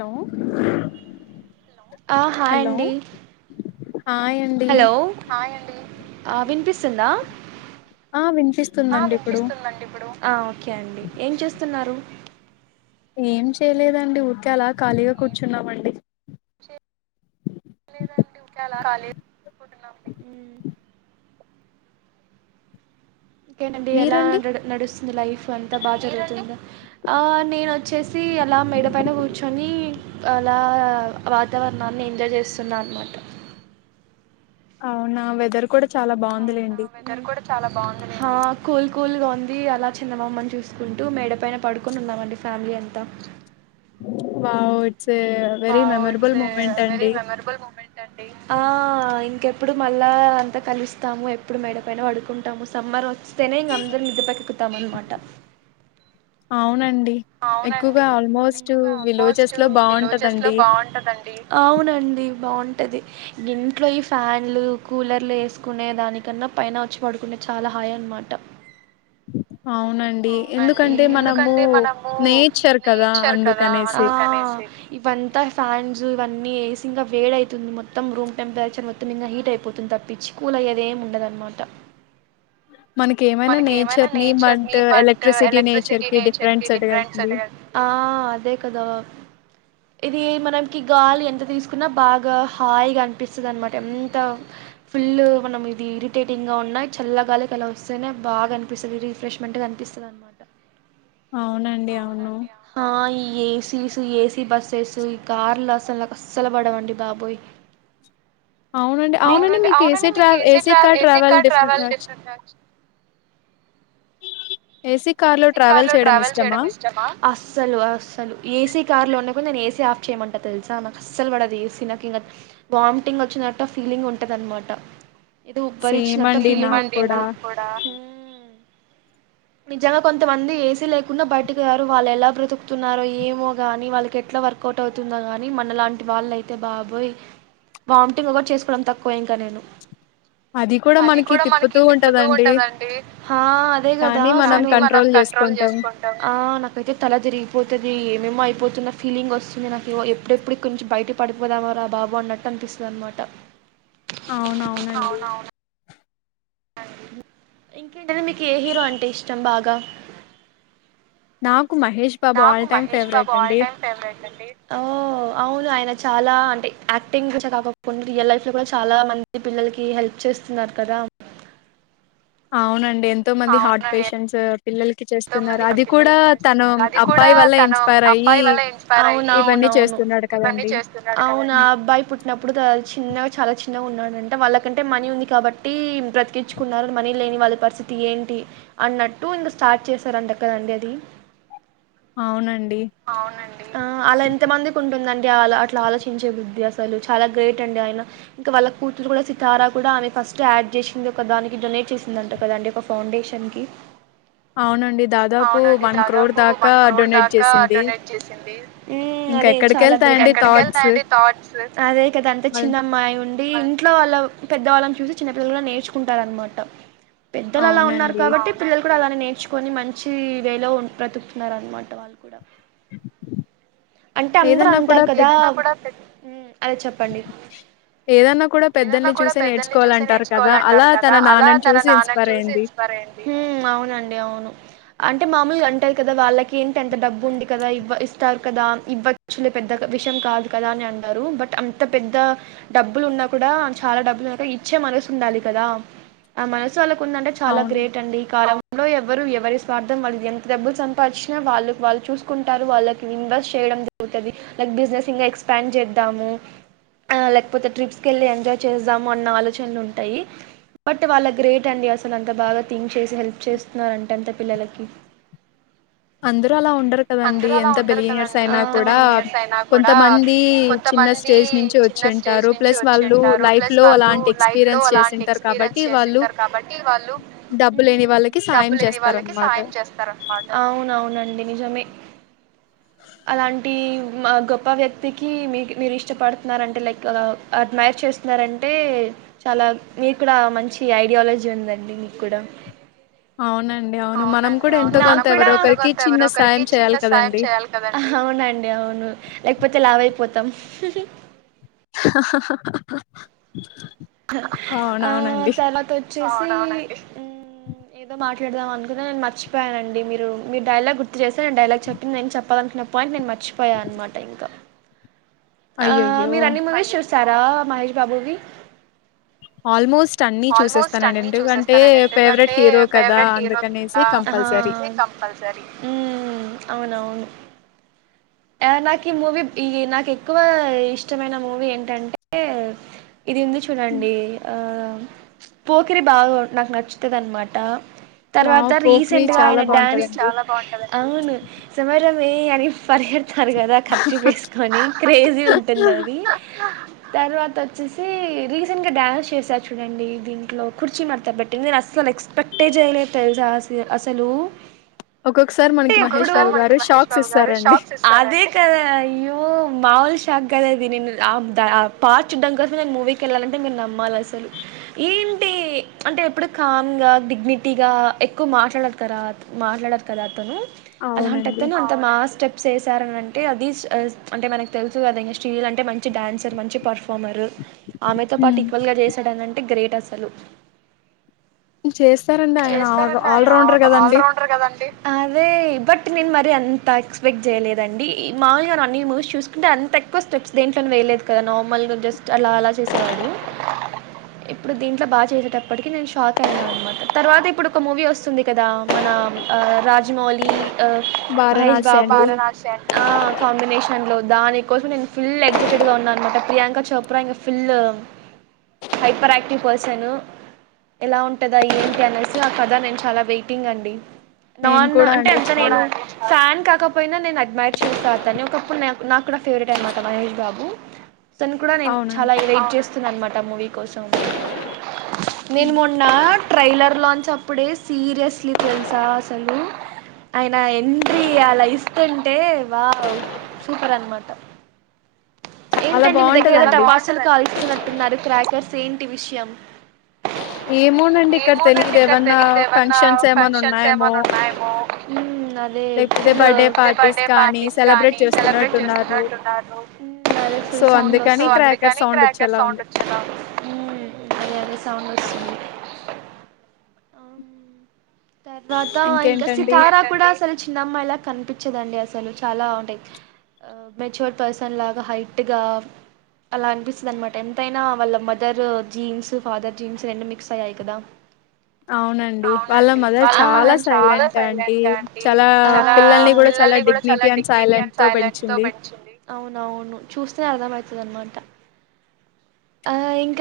Hello ఆ hi hello అండి hi అండి హలో ఆ విన్పిస్తుందా ఆ విన్పిస్తుందండి ఇప్పుడు వినిపిస్తుందండి ఇప్పుడు ఆ ఓకే అండి ఏం చేస్తున్నారు ఏం చేయలేదండి ఊరికే అలా ఖాళీగా కూర్చున్నామండి కాల డు ఓకేనండి ఎలా మీరండి న నడుస్తుంది లైఫ్ అంతా బాగా జరుగుతుంది, ఆ నేనొచ్చేసి అలా మెడ పైన కూర్చొని అలా వాతావరణాన్ని ఎంజాయ్ చేస్తున్నా అన్నమాట అవునా వెదర్ కూడా చాలా బాగుంది అవునా వెదర్ కూడా చాలా బాగుంది లేండి కూల్ కూల్గా ఉంది, అలా చందమామ్మని చూసుకుంటూ మేడ పైన పడుకొని ఉన్నామండి ఫ్యామిలీ అంతా wow it's a very wow it's memorable a moment very అండి మెమరబుల్ మూమెంట్ అండి ఆ ఇంకెప్పుడు మళ్ళా అంతా కలుస్తాము ఎప్పుడు మేడ పైన పడుకుంటాము సమ్మర్ వ స్తేనే అందరూ మిద్దెపైకెక్కుతాం అన్నమాట అవునం అవునండి విలేజెస్ లో బాగుంటదండి బాగుంటది ఇంట్లో ఈ ఫ్యాన్లు కూలర్లు వేసుకునే దానికన్నా, పైన వచ్చి పడుకుంటే చాలా హాయ్ అనమాట అవునండి అవునండి ఎందుకంటే మనము ఎందుకంటే మనము నేచర్ కదా నేచర్ కదా అందుకనేసి అందుకనేసి ఇవంతా ఫ్యాన్స్ ఇవ న్ని ఏసి ఇంకా వేడైతుంది మొత్తం రూమ్ టెంపరేచర్ మొత్తం హీట్ అయిపోతుంది తప్పిచి కూల్అయ్యేది ఏమి ఉండదున్నమాట మనకి ఏమైనా నేచర్ ని బట్ ఎలక్ట్రిసిటీ నేచర్ కి డిఫరెన్స్ ఎట్ట కదండి ఆ అదే కదా ఇది మనకి గాలి ఎంత తీసుకున్నా బాగా హాయిగా అనిపిస్తుంది అనమాట, ఎంత ఫుల్ మనం ఇది ఇరిటేటింగ్ గా ఉన్నా చల్లగాలి కల వస్తేనే బాగా అనిపిస్తుంది రిఫ్రెష్మెంట్గా అనిపిస్తుంది అన్నమాట అవునండి అవును ఈ ఏసీస్ ఏసీ బస్సెస్ ఈ కార్లు అసలు అసలు పడవండి బాబోయ్ అవునండి అవునండి మీకు ఏసి అవునండి ట్రా మీకు ఏసీ ట్రా AC car AC travel car different కా ఏసీ కార్‌లో ట్రావెల్ చేయడం ఇష్టమా? అసలు అస్సలు ఏసీ కార్లోనే నేను ఏసీ ఆఫ్ చేయమంట తెలుసా, నాకు అస్సలు పడదు ఏసి నాకు ఇంకావామిటింగ్ వచ్చినట్టు ఫీలింగ్ ఉంటది అనమాట ఏదో సేమ్ ఉబ్బరిచ్చినట అండి ఫీలింగ్ నాకు ఉంటది కూడా. నిజంగా కొంతమంది ఏసీ లేకుండా బయటకీరారు, వాళ్ళు ఎలా బ్రతుకుతున్నారో ఏమో కాని, వాళ్ళకి ఎట్లా వర్కౌట్ అవుతుందో కాని, మనలాంటి వాళ్ళయితే బాబోయ్ వామిటింగ్ ఒకటి చేసుకోవడం తక్కువ ఇంకా నేను అది కూడా అ మనకి తిప్పుతూ ఉంటదండి. అదే కద ఆ అసలు కానీ మనం కంట్రోల్ చేసుకుంటాం ఆ నాకైతే తల తిరిగిపోతాది ఏ ఏమో అయిపోతున్న ఫీలింగ్ వస్తుంది నాకు ఎప్పుడెప్పుడు ఇక్కడ్నుంచి బయటికిపడిపోదామారా బాబు అన్నట్టు అనిపిస్తది అన్నమాట అవునవునండి ఇంకేంటిది మీకు ఏ హీరో అంటే ఇష్టం బాగా నా నాకు Mahesh Babu all time favourite అండి ఓ అవును ఆయన చాలా అంటే యాక్టింగ్ కాకండా రియల్ లైఫ్ లో కూడా చాలా మంది పిల్లలకి హెల్ప్ చేస్తున్నారు కదా అవునం డి ఎంతో మంది హార్ట్ అవునండి పేషెంట్స్ పిల్లలకి చేస్తున్నారు. అది కూడా తను అది కూడా అబ్బాయి వల్ల తను ఇన్‌స్పైర్ అయ్యి అబ్బాయి వల్ల ఇన్స్పైర్ అయ్యి ఇవన్నీ అవునవును చేస్తున్నాడు ఇవన్నీ కదండీ! చేస్తున్నాడు కదా అవును హ్మ్. అబ్బాయి పుట్టినప్పుడు చిన్న చాలా చిన్నగా ఉన్నాడంటా వాళ్ళకంటే మనీ ఉంది కాబట్టి బ్రతికించుకున్నారు మనీ లేని వాళ్ళ పరిస్థితి ఏంటి అన్నట్టు ఇం స్టార్ట్ చేశారంట ఎక్కడండి అది అవునండి. అవునండి ఆ అలా ఎంత మందికి ఉంటుందండి డియా వాళ్ళు అట్లా ఆలోచించే బుద్ధి అసలు చాలా గ్రేట్ అండి ఆయన ఇంకా వాళ్ళ కూతురు కూడా సితారా కూడా ఆమె ఫస్ట్ యాడ్ చేసింది ఒక దానికి డొనేట్ చేసింది అంట కదండి ఒక ఫౌండేషన్ కి అవునండి. హు దాదాపు దాకా డొనేట్ చేసింది. ఇంకా అది చాలా ఎక్కడికెళ్తాయండి థాట్స్ గ్రేట్ అదే కద అంత మళ్ చిన్నయి అయి ఉం డి ఇంట్లో వాళ్ళ పెద్దవాళ్ళని చూసి చిన్నపిిల్లలు కూడా నేర్చుకుంటారన్నమాట పెద్దలు అలా ఉన్నారు అవునండి కాబట్టి పిల్లలు కూడా అలానే నేర్ చ్చుకొని మంచి వేలో బ్రతుకుతున్నారు అన్నమాట వాళ్ళు కూడా అంటే ఏదన్నా కూడా అందరంటారు కదా పెద్ ఉమ్, అదే చెప్పండి ఏదన్నా కూడా ఏదన్నా పెద్దల్ని కూడా చూసే పెద్దల్ని చూసే నేర్చుకోవాలంటారు కదా అలా నేర్చుకోవాలంటారు కదా తన అలా నాన్నని తన చూసి నాన్నని ఇన్స్పైర్ చూసి అయింది. ఇన్స్పర్ అయింది హు అవునన్ అవును అంటే మామూలుగా అంటారు కదా వాళ్ళకి ఏంటి అంత డబ్బు ఉంది కదా ఇవ్వ ఇస్తారు కదా ఇవ్వచ్చులే పెద్ద విషయం కాదు కదా అని అన్నారు బట్ అంత పెద్ద డబ్బులు ఉన్నా కూడా చాలా డబ్బులు ఉ ఇచ్చే మనేసి ఉండాలి కదా ఆ మనసు వాళ్ళకు ఉందంటే చాలా అవును గ్రేట్ అండి ఈ కాలం లో ఎవరు ఎవరి స్వార్థం వాళ్ళకి ఎంత డబ్బులు సంపాదించినా వాళ్ళకు వాళ్ళు చూసుకుంటారు వాళ్ళకి ఇన్వెస్ట్ చేయడం జరుగుతుంది లైక్ బిజినెస్ ఇం ఎక్స్పాండ్ చేద్దాము లేకపోతే ట్రిప్స్కి వెళ్ళి ఎంజాయ్ చేస్తాము అన్న ఆలోచనలు ఉంటాయి బట్ వాళ్ళ గ్రేట్ అండి అసలు అంత బాగా థింక్ చేసి హెల్ప్ చేస్తున్నారంట అంత పిల్లలకి అందరూ అలా ఉండరు కదండి అందరూ అలా ఎంత ఉండరు బిలినియర్స్ కదండి అయినా ఎంత కూడా బిలీనియర్స్ అయినా కూడా కొంతమంది చిన్న కొంతమంది స్టేజ్ నుంచి చిన్న స్టేజ్ వచ్చింటారు నుంచి ప్లస్ వాళ్ళు వచ్చింటారు లైఫ్ ప్లస్ లో వాళ్ళు అలాంటి లైఫ్ లో ఎక్స్పీరియన్స్ అలాంటి చేసింటారు కాబట్టి ఎక్స్పీరియన్స్ వాళ్ళు చేసింటారు కాబట్టి వాళ్ళు డబ్బు లేని వాళ్ళకి డబ్బు సాయం లేని వాళ్ళకి చేస్తారనమాట. సాయం చేస్తారన్నమాట అవునవునండి నిజమే అలాంటి మా గొప్ప వ్యక్తికి మీ మీరు ఇష్టపడుతున్నారంటే లైక్ అడ్మైర్ చేస్తున్నారంటే చాలా మీకు కూడా మంచి ఐడియాలజీ ఉందండి మీకు కూడా అవునండి అవును మనం అవునండి కూడా ఎంతో అవును మనం కొంత కూడా ఎవరో ఎంతో ఒకరికి కొంత ఎవరు చిన్న ఒకరరో సాయం ఒకరికి చేయాలి చిన్న సాయం కదండి. చేయాలి కదండి అవునండి అవును లేకపోతే లావైపో పోత్తం ఆ అవునవునండి. తర్వాత వచ్చేసి హు ఏదో మాట పెడదాం అకున్నా నేను మర్చపోయానునండి మీరు మీ డైలాగ్ గుర్తు చేస్తే డైలాగ్ చెప్పి నిను చెప్పాలినుకున్న పాయింట్ నేన్ మర్ చ్చిపోయా అనమాట ఇంకా ఆ అయ్యయ్యో! మీరన్ని మూవీస్ చూస్ శారా మహష్ బాబూవి ఆల్మోస్ట్ అన్నీ హా చూసేస్తానండి. ఉమ్మ్ ఎందుకంటే ఫేవరెట్ హీరో కదా! అందుకనేసి కంపల్సరీ. అవునవును ఆ నాకు ఈ మూవీ ఈ నాకెక్కువ ఇష్టమైన మూవీ ఏంటంటే ఇది ఉంది హ్మ్. చూడండి ఆ పోకిరి బాగా నాకు నచ్చుతది అనమాట తర్వాత వావ్! 'పోకిరి' రీసెంట్ గా ఆయన చాలా డాన్స్ బావుంటదండి. చాలా బావుంటది అవును సమర వే అని పరిగెడతారు కదా కర్చీఫ్ వేసుకొని క్రేజీ ఉంటుంది అది తర్వాత వచ్చేసి రీసెంట్ గా డాన్స్ చేశా చూ నండి దీంట్లో కుర్చీ మరత పెట్టింది నేనుస్సలు ఎక్స్పెక్ట్ ఏ జెయ్యలేదు తెలుసా అసలు ఒక్కొక్కసారి మనకి మహేష్ బాబు గారు షాక్స్ ఇస్తారండి. అదే కదా అయ్యో మామూలు తగ్గదు అది నేను ఆ ఆ పార్చ్ దాని కోసమే మూవీకి వెళ్ళాలింటే నేను నమ్మాల అసలు ఏంటి అంటే ఎప్పుడు కామ్ గా డిగ్నిటీగా ఎక్కువ మాట్లాడడు కారా మాట్లాడారు కదా అతను అవునండి. అలంటతను అంత మాస్ స్టెప్ ప్స్ ఏశారంటే అది అంటే మనకి తెలుసు కదా [unintelligible] అంటే మంచి డాన్సర్ మంచి పర్ఫ ఫమరు ఆమెతో పాటు హ్మ్. ఈక్వల్ గా చేస్ అనంటే గ్రేట్ అసలు చేస్తారండి ఆయన ఆల్ చేస్తారండి ఆయన రౌండర్ ఆల్ గదండీ! ఆల్రౌండర్ కదండి అదే బట్ నేను మరి అంత ఎక్స్పెక్ట్ చేయలేదండి మామూలు గా అన్ని మూవీస్ చూసుకుంటే అంత ఎక్కువ స్టెప్స్ దేంట్లోను వేయలేదు కదా నార్మల్గా జస్ట్ అలా అలా చేసేవాడు ఇప్పుడు దీంట్లో బాగా చేసేటప్పటికి నేను షాక్ అయ్యా అనమాట తర్వాత ఇప్పుడు ఒక మూవీ వస్తుంది కదా మన ఆ రాజమౌళి ఆ మహేష్ 'వారణాసి' బాబ్ అండి. వారణాసి అన్ ఆ కాంబినేషన్ లో దానికోసం నేను ఫుల్ ఎగ్జైటెడ్ గా ఉన్నా అనమాట ప్రియాంక చోప్రా ఇంక ఫుల్ హైపర్ యాక్టివ్ పర్సన్ ఎలా ఉంటంది అయి కే నసు ఆ కథ నేను చాలా వెయిటింగ్ అండి నేను నాన్ కూడా అంటే అండి ఎంత చాలా నేను ఫ్యాన్ కా కపోయినా నేను అడ్మైర్ చేస్తా అతన్ని ఒకప్పుడు నాకు నాకు కూడా ఫేవరెటె అనమాట మహేష్ బాబు తను కూడా నేను అవునండి. చాలా రైట్ చేస్తున్నా అనమాట త మూవీ కోసం నేను హ్మ్. మొన్నా లాంచ్ అప్పుడే సీరియస్లీ తెలుసా అసలు ఆయన ఎంట్రీ అలా ఇస్తుంటే వావ్ సూపర్ అనమాట చాలా ఏంటండి మీ దగ్గర ఏదో బావుంటదండి. టపాసాలు కాలుస్తున్నట్టున్నారు క్రాకర్స్ సెంటి విషయం ఏమోనండి ఇక్కడ ఏమోనండి తెలిదు ఇక్కడ ఏమన్నా తెలీదు ఏమన్నా ఫంక్షన్స్ ఏమైన్నా ఉన్నాయేమో మ్ సరే లేకపోతే [unintelligible] లో birthday next year parties birthday కానీ పార్టీస్ కానీ సెలబ్రేట్ సెలబ్రేట్ చేస్తున్నట్టున్నారు. సో చేస్తున్నట్టున్నారు అందుకని సో క్రాకర్ అందుకని సౌండ్ క్రాకర్ వచ్చేలా సౌండ్ ఉంది వచ్చేలా ఉంది అవును తర్వాత ఇంకా ఇంకేంటండి సితారా కూడా అసలు చి చిన్న అమ్మాయిల కనిపించదండి అసలు చాలా ఉంటాయ్ మెచూర్ పర్స్ ని లాగా హైట్గా అలా అనిపిస్తుంది అనమాట ఎంతైనా వాళ్ళ మదర్ జీన్స్ ఫాదర్ జీన్స్ రెండు మిక్స్ అయ్యాయి కదా అవునండి వాళ్ళ అవునండి మదర్ వాళ్ళ ఆ! చాలా మదర్ చాలా సైలెంట్ అండి సైలెంట్ అండి చాలా ఆ! పిల్లల్ని కూడా చాలా డిగ్నిటీ అండ్ సైలెంట్ తో పెంచింది. అవును అవును చూస్తే అర్థం అవుతాది అనమాట ఆ ఇంకా